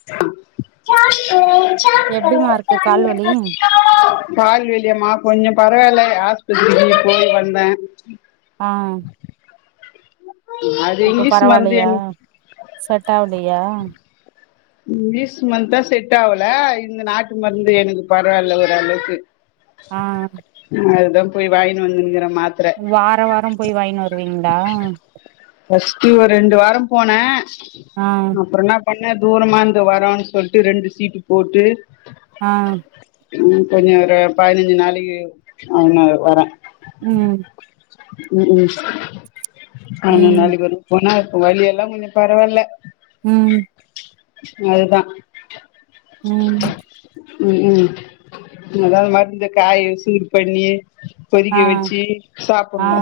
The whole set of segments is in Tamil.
[unintelligible] எப்டிமா இருக்கு கால்வலி கால்வலியம்மா கொஞ்ச பரவாயில்ல ஆஸ்பத்திரிக்கு போய் வந்தே ஆ அது இப்ப இங்கிலீஷ் மருந்து பரவாயில்லையா எனக்கு செட்ட அவலையா இங்கீலிஸ் மருந்து தா செட் ஆவல இந்த நாட்டு மருந்து எனக்கு பரவாயில்ல ஒரு அளவுக்கு ஆ அதுதா போய் வாங்கனு வந்துங்கிற மாத்ர வாரம் வாரம் போய் வாங்கனு வருவீங்களா பஸ்டு ஒரு ரெண்டு வாரம் போனே ஆ அப்பற நா பண்ண தூரமா இருந்து வரான்னு சொல்லிட்டு ரெண்டு சீட்டு போட்டு ஆ ம் கொஞ்ச ஒரு பதினஞ்சு நாளைக்கு அவன்னு வரான் ம் ம் ம் பய்னஞ்சு ம் நாளைக்கு ஒருக போனாவலி எல்லா கொஞ்ச பரவாயில்ல ம் அதுதா ம் ம் ம் அதா மருந்த காய சூட் பண்ணி ஆ கொதிக்க வெச்சி ஆ சாப்ட்ணு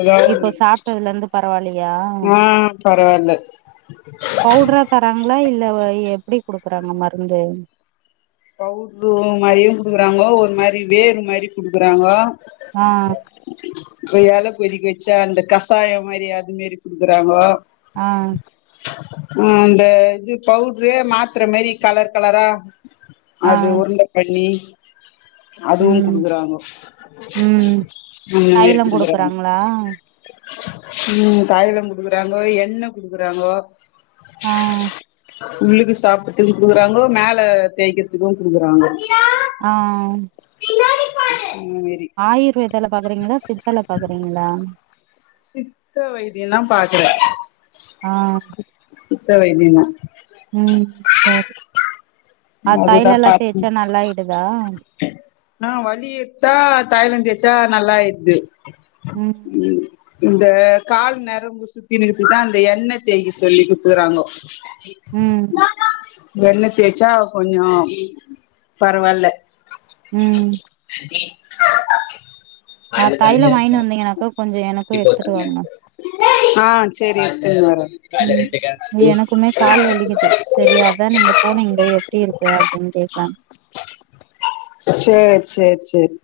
அதா ஒண்ணு ட்டதுல இருந்து பரவாயில்லையா பரவால்ல பவுடரா தராங்களா இல்ல எப்டி குடுக்குறாங்க மருந்து பவுட்ரு மாரியும் குடுக்றாங்கோ ஒரு மாரி வேர் மாரி குடுக்றாங்கோ ஆ தீயால கொதிக்க வச்சா அந்த கசாயம் மாரி அதுமரி குடுக்றாங்கோ ஆங் அந்த இது பவுட்ரு மாத்ர மாரி கலர் கலரா ஆ அது உருண்ட பண்ணி [inaudible] அதுவும் ம் குடுக்றாங்கோ ம் இந்த மாரி தைலம் குடுக்றாங்கோ குடுக்குறாங்களா ம் தைலம் குடுக்றாங்கோ எண்ண குடுக்றாங்கோ ஆ உள்ளுக்கு சாப்றதுகும் குடுக்றாங்கோ மேல தேய்கத்துக்கும் குடுக்றாங்கோ ஆ சேரி ஆயுர்வேதால பாக்றீங்களா சித்தால பாக்றிங்களா சித்த வைதியம் தா பாக்றேன் ஆ சித்த வைதியம் தா உம் சரி அ அதுதா தையலல்லா பாத்து தேய்ச்சா நல்லா ஆயிடுதா ஆ வலி எடுத்தா தையலம் தேச்சா நல்லாயிட்து உம் உம் இந்த கால் நரம்பு சுத்தினு இருக்கத்துகு தா அந்த எண்ணெ தேய்க சொல்லி குத்துகிறாங்கோ ம் எண்ண தேச்சா கொஞ்ச பரவால்ல உம் நீ ஆ அது தண்ணியா தைலம் இருக்கு வாங்கினு வந்தீங்கன்னாக்கா கொஞ்சோ எனக்கு இப்போ எடுத்துட்டு தண்ணியா வாங்க ஆ சரி எடுதுனு வரோம் ம் எனக்குமே கால் வலிக்குது சரி அதா நீங்க போனீங்கலே எப்டி இருக்கு அப்டின்னு கேக்லான்னு சேரி சசேரி சேரி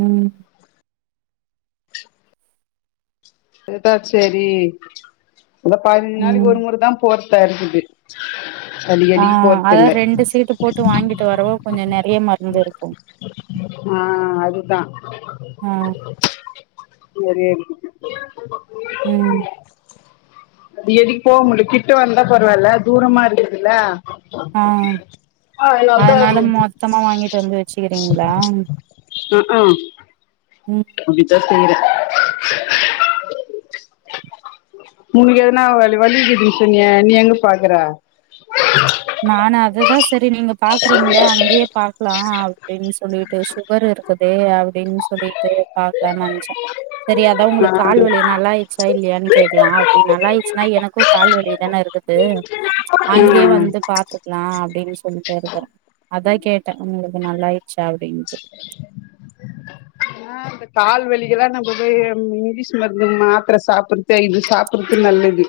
உம் இருந்தா சரி பதினஞ்சு ம் நாளைக்கு ஒரு முறை தா [unintelligible] ஆ அதாவது ரெண்டு சீட்டு போட்டு வாங்கிட்டு வரவோ கொஞ்ச நறைய மருந்து இருக்கும் ஆ அதுதான் அ [inaudible] [unintelligible] ம் அடிக்கடிக் போ முடியல கிட்டவ இருந்தா பரவால்ல தூரமா இருக்குதுல்ல [unintelligible] ஆ சம்மா வாங்கிட்டு வந்து வச்சிகிறீங்களா ம்க்கூம் உம் அப்டி தா செய்ற உணுக்கு எதனா வலிக்குதுன்னு சென்னிய நீ எங்க பாக்குற நானா அதுதா சரி நீங்க பாக்றீங்களே அங்கேயே பாக்லா அப்டின் சொல்லிட்டு சுகர் இருக்குதே அப்டின் சொல்லிட்டு பாக்லான் நென்ச்சே செரி அதா உங்ளுக் கால்வலி நல்லாயிர்ச்சா இல்லையான் கேக்கலா அப்டின் நல்லாயிர்ச்சுன்னா எனக்கு கால்வலி தான இருக்கு து அங்கயே ம் வந்து பாத்துக்கலா அப்டின் சொல்ட்டு இருக்கறே அதா கேட்டே உங்களுக்கு நல்லாயிர்ச்சா அப்டின்ட்டு [inaudible] அ இந்த கால்வலிக்கெல்லா நம்ப பே ம் இங்லீஷ் மருந்து மாத்தர சாப்பட்றத்தே இது சாப்பட்றத்து நல்லது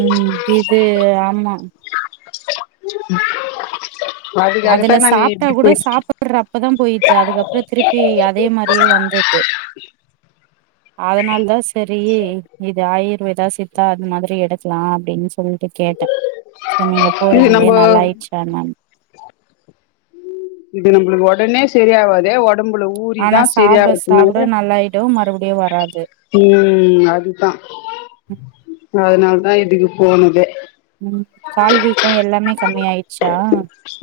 ம் இது ஆமா அதுக்காக தா நானு இப்டி போய்ட் ர் அப்பதா போயிட்து அதுக்கப்றோ திருப்பி அதே மாரியே வந்துர்து அதனால் தா செரி இது ஆயுர்வேதா, சித் தா அது மாதிரி எடுக்லா அப்டின் சொல்ட்டு கேட்டே சேரி நீங்க இது போறீங்ளே நம்ப நல்லாய்ர்ச்சா என்னன் இது நம்பளுக் ஒடனே சரியாவாது ஒ டம்புல ஆனா ஊறிதா சாப்ட சாப்ட செரியாவுன்னம்போது நல்லாயிடு மறுபடியு வராது ம் அது தா அதனால் இதுக்கு போனதே ம் கால் வீக் கமே கம்மியாயிர்ச்சா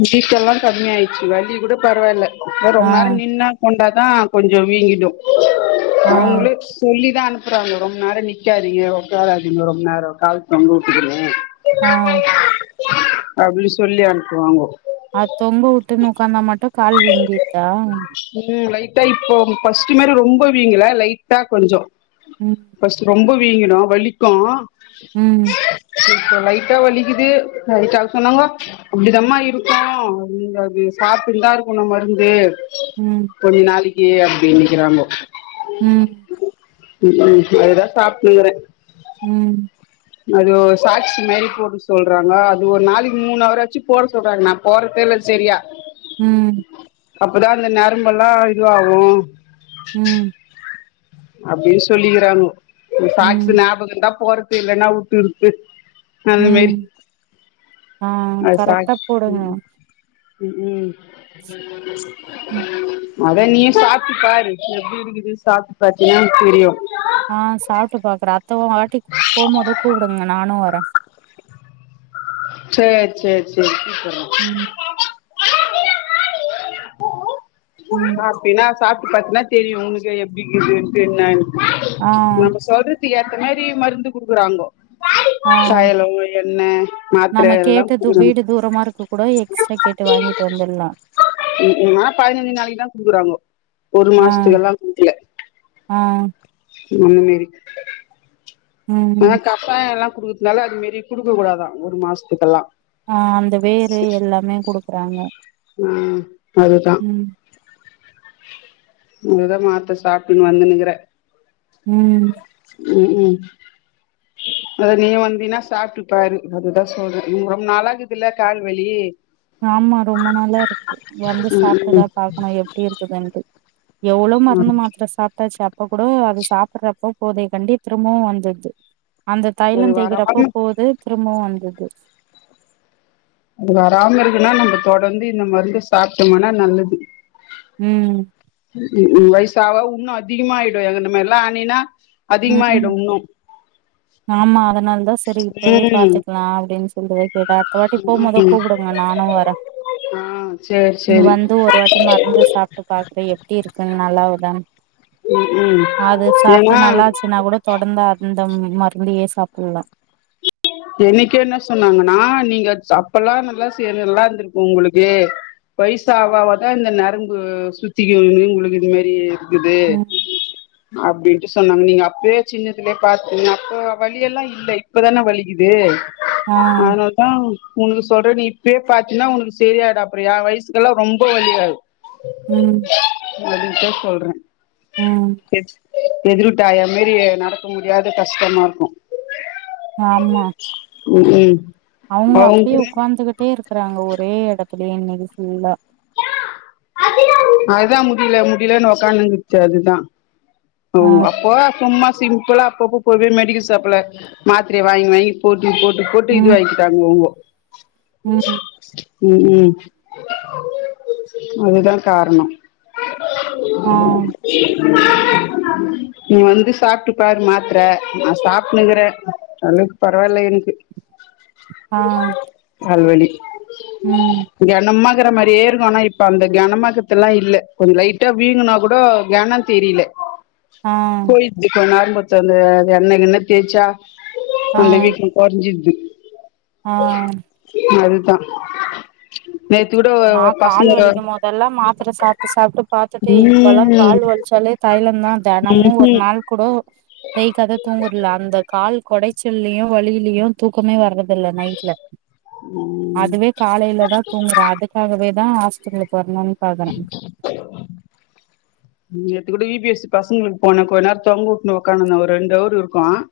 வீக்கோல்லா கம்மியாயிர்ச்சு வலி கூட பரவால்ல ஆனா ஆ ரொம் நேரோ நின்னா கொண்டா தா கொஞ்சோ வீங்கிடு ஆ அவுங்ளே சொல்லிதா அனுப்பறாங்க ரொம் நேரோ நிக்காதீங்க ஒக்காராதீங்க ரொம் நேரோ கால் தொங்கவுட்டுகினு ஆ அப்டினு சொல்லி அனுப்புவாங்கோ அது தொங்கவுட்டுனு ஒக்காந்தா மட்டு கால் வீங்கிர்தா ம் லைட்டா இப்போ ஃபஸ்ட்டு மாரி ரொம்ப வீங்கல லைட்டா கொஞ்சோ ம் ஃபஸ்ட்டு ரொம்ப வீங்கிரு வலிக்கு ம் இப்ப லைட்டா வலிக்கிது வலிச்சா சொன்னாங்கோ அப்டிதம்மா இருக்கு அது நீங்க அது சாப்ட்டுட் தா இருக்கணு மருந்து ம் கொஞ்ச நாளைக்கு அப்டிங்கறாங்கோ ம் ம் ஏதோ சாப்ட்டுகறே ம் எதோ சாக்ஸு மாரி போட சொல்றாங்க அது ஒரு நாளைக் மூண் அவராச்சு போட சொல்றாங் நா போட்றத்தே இல்ல செரியா ம் அப்பதா அந்த நரம்பெல்லா இதுவாகு ம் அப்டின் சொல்லிகிறாங்கோ அந் ம் சாக்ஸு ஞாபகோ இர்ந்தா போட்றத்து இல்லேனா உட்டுர்து அந்த ம் மேரி ஆ அது கரெக்டா சாக்ஸ் [inaudible] போடுங்க ம் ம் ம் அதா நீயு சாப்ட்டுப்பாரு எப்டி இருக்குது சாப்ட்டு பாத்தீனா உனக் தெரியு ஆ சாப்ட்டு பாக்கறே அத்த வாட்டி போம்போது கூப்டுங்க நானு வரே சேர் சேர் சேரி கூப்பட்றே ம் ம் அப்டின்னா சாப்பிட்டு பாத்தீன்னா தெரியு உனக்கு எப்டிக்கீதுன்டு என்ன ஆ நம்ப சொல்ற துக்கு ஏத்த மாரி மருந்து குடுக்குறாங்கோ [inaudible] ஆ தைலோ எண்ண மாத்திர நம்ம எல்லா கேட்டது குடுக்குறாங்க வீடு தூரமா இருக்க கூட எக்ஸ்ட்ரா கே ட்டு வாங்கிட்டு வந்தர்லா மா பதினஞ்சு நாளைக்கு தா குடுக்குறாங்கோ ஒரு ஆ மாசத்துக்கு எல்லா குடுக்கல ஆ அந்தமேறி ஆனா ம் கசாய எல்லா குடுக்கதுனால அது மாரி குடுக்க கூடாதா ஒரு மாசத்துக்கெல்லா ஆ அந்த வேரு எல்லாமே குடுக்குறாங்க ஆ அது தா ம் அது தா மாத்த சாப்டுன்னு வந்துனுங்குறே ம் ம் ம் அதா நீ வந்தீனா சாப்ட்டு பாரு அதுதா சொல்றே ம் ரொம்ப நாளாகுதுல கால்வலி ஆமா ரொம்ப நாளா இருக்கு வந்து ம் சாப்ட்டுதா ம் பாக்கணு எப்டி இருக்குதுன்ட்டு எவ்ளோ ஆமா மருந்து மாத்தர சாப்ட்டாச்சு அப் அப்ப கூட அது சாப்பிடுறப்ப போதைய கண்டி திரும்பவு வந்துருது அந்த தைல அது தேக்கிற அப்ப வராம போது திரும்பவு வந்துர்து அது வராம இருக்குன்னா நம்ப தொடர்ந்து இந்த மருந்து சாப்ட்டோமானா நல்லது ம் உ வயசாவ உன்னு அதிகமாயிடு எங்க நம்ம எல்லா ஆனினா ம் ம் அதிகமாயிடு உன்னு ஆமா அதனால தா சரி இப்பவே ம் பாத்துக்கலா அப்டின்னு சொல்ற வை [unintelligible] அடுத்த வாட்டி போகும்போது ம் கூப்பிடுங்க நானு வரே ஆ சேரி ங்க சேரி வந்து ஒரு வாட்டி மருந்து சாப் ட்டு பாக்குறே எப்டி இருக்குன்னு நல்லாவுதானு ம் ம் அது சாப்பிட்டு ஏன்னா நல்லா இச்சுன்னா கூட தொடர்ந்து அந்த மருந்தையே சாப்பிடலா எனைக்கி என்ன சொன்னாங்கன்னா நீங்க ஸ் அப்பல்லா நல்லா ச நல்லா இருந்திருக்கு உங்களுக்கு வயசு ஆவா ஆவதா இந்த நரம்பு சுத்திக்கு உங்களுக்கு இது மாரி க்குது ம் அப்டின்ட்டு சொன்னாங்க நீங்க அப்பயே சின்னதுலயே பாத்தீங்க அப்ப வலி எல்லா இல்ல இப்ப தானே வலி க்கிது ஆ அதுனால தா உனக்கு சொல்றே நீ இப்பே பாத்தீன்னா உனக்கு சரியாடு அப்புற என் வயசுக்கெல்லா ரொம்ப வலியாகு ம் ம் அதுக்கு தா சொல்றே ம் [unintelligible] எதிர் வீட்டு ஆயா மாரி நடக்க முடியாத கஷ்டமா இருக்கு ஆமா ம் ம் அவங்க அவங்களுக்கு அப்டியேஒக்காந்துகிட்டே இருக்குறாங்க ஒரே எடத்துலயே இன்னைக்கு ஃபுல்லா அதா முடில முடிலன்னு ஒக்காந்துதுச்சு அதுதா ஆ அவுங்க அப்போ சும்மா சிம்பிளா அப்பப்ப போய் போய் மெடிக்கல் ஷாப்ல மாத்திரைய வாங்கி வாங்கி போட்டு போட்டு போட்டு இது ம் வாக்கிட்டாங்க இவங்கோ ம் ம் ம் அதுதான் காரணம் ஹம் நீ வந்து சாப்பிட்டு பாரு மாத்தரை நான் சாப்டுட்னுக்றேன் ஓரளவுக்கு பரவாயில்ல எனக்கு ஆ பல்வலி ம் கனமாங்கிற மாரியே இருக்கும் ஆனாப் இப்ப அந்த கனமாக்கத்தெல்லாம் இல்ல கொஞ்ச லைட்டா வீங்குனா கூட கனம் தெரில ஆ போய்டுச்சு கொஞ்ச ஆரம்பத்துல அந்த எண்ணெய் கின்னா தேய்ச்சா ஆ அந்த வீக்க கொறஞ்சிடுது ஆ அதுதான் நேத்துக் கூட நா பச கால் வலிக்கிம் போதெல்லாம் மாத்திரை சாப்ட்டு சாப்ட்டு பாத்துட்டு இப்போல்லாம் ம் கால் வலிச்சாலே தைலந்தான் தெனமும் ஒரு ம்ஹும் நாள் கூட தேய்க்காத தூங்கறல அந்த கால் கொடச்சலயும் வலியிலயும் தூக்கமே வர்றது இல்ல நைட்ல ம் அதுவே காலைல தான் தூங்குறேன் அது அதுக்காகவே தான் ஹாஸ்பிடலுக்கு வரணும்ன்னு பாக்குறேன் நேத்து கூட இ பி எஸ் பசங்களுக்கு போனேன் கொஞ்ச நேரத்துல தொங்க உட்னு ஒக்காந்த்திருந்தேன் ஒரு ரெண்டு ஹவர் இருக்கும் அஹ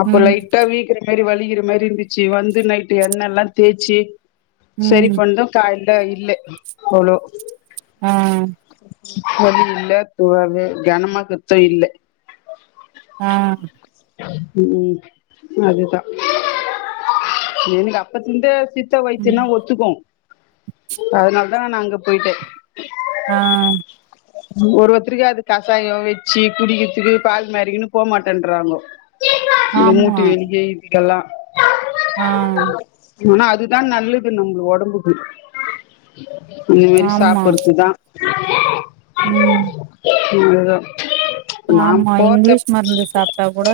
அப்ப ம் லைட்டா வீக்க இது மாரி வலிக்கிற மாரி இருந்துச்சு வந்து நைட்டு எண்ணெல்லாம் தேய்ச்சி சரி ம் பண்ணி கால்ல இல்ல அவ்ளோ ஆ வலி இல்ல அஹ கனமாக்கதும் இல்ல ஆ ம் அதுதான் எனக்கு அப்பத்தில இருந்து சித்த வைத்தியம்ன்னா ம் ஒத்துக்கும் அதனால தான் நான் அங்க போயிடுறது ஆ ஒரு ஒருத்தருக்கு அது கசாயம் வச்சு குடிக்கிறதுக்கு பால் மாரிக்கினு போ மாட்டேன்றாங்கோ இந்த ஆமா மூட்டு வலிக்கு இதுக்கல்லாம் ஆ ஆனா அதுதான் நல்லது நம்மளுக்கு ஒடம்புக்கு எல்லாம் இந்த மாரி ஆமா சாப்படுறது தான் ம் அதுதான் ஆமா இங்கிலீஷ் மருந்து சாப்ட்டா கூட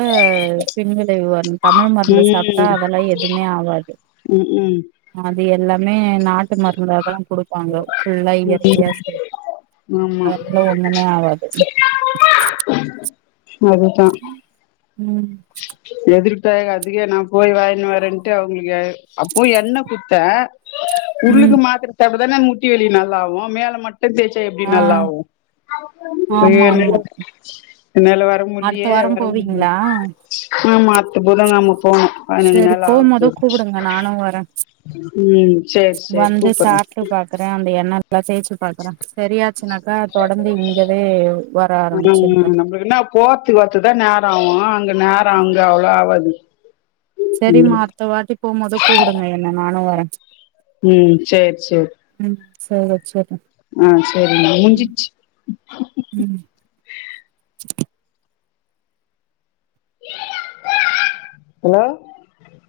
பின்விளைவு வருது தமிழ் மருந்து சாப்ட்டா ம் அதெல்லா எதுமே ஆகாது ம் ஹும் அது எல்லாமே நாட்டு மருந்தா தான் குடுப்பா பாங்க ஃபுல்லா ம் இயற்கையா செய்றது ஆமா அதனால ஒண்ணுமே ஆகாது உ அதுதா ம் எதிர்ப்ப அதுக்கே நா போயி வாயினு வரன்ட்டு அவுங்களுக்கா அப்போ எண்ணெ குத்த ம் உள்ளுக்கு மாத்ர சாப்டாதானே முட்டி வெலி நல்லாவு மேல மட் டுந்தேச்சா எப்டி ஆ நல்லாவூ ஆமா எ ஆமா மேலே தேச்சி என்னால வர அடுத்த முல்லியே வாரம் வர முடில போவீங்களா ஆமா அடுத்த புத கெழம போனூ பதினஞ்சி சரி நாள் போம்போது ஆவபோது கூப்புடுங்க நானு வரே ம் செர் செரி கூப்பற்றே ட்டு பாக்குறே அந்த எண்ணெ நல்லா தேச்சு பாக்குறே சரியாச்சுனாக்கா தொடர்ந்து இங்கவே வர ம் ஆரம்பிச்சிருவே ம் நம்புளுக்கு என்னா போர்த்துக் வர்த்துக்தா நேரோ ஆவூ அங்க நேரோ ஆ அங்க அவ்ளோ ஆவாது சரிம்மா ம் அடுத்த வாட்டி போம்போது கூப்பிடுங்க என்ன நானூ வரே ம் சேர் சேர் ம் சேர் வெச்சிற்றே ஆ சேரிமா முஞ்சிச்சி ம் ஹலோ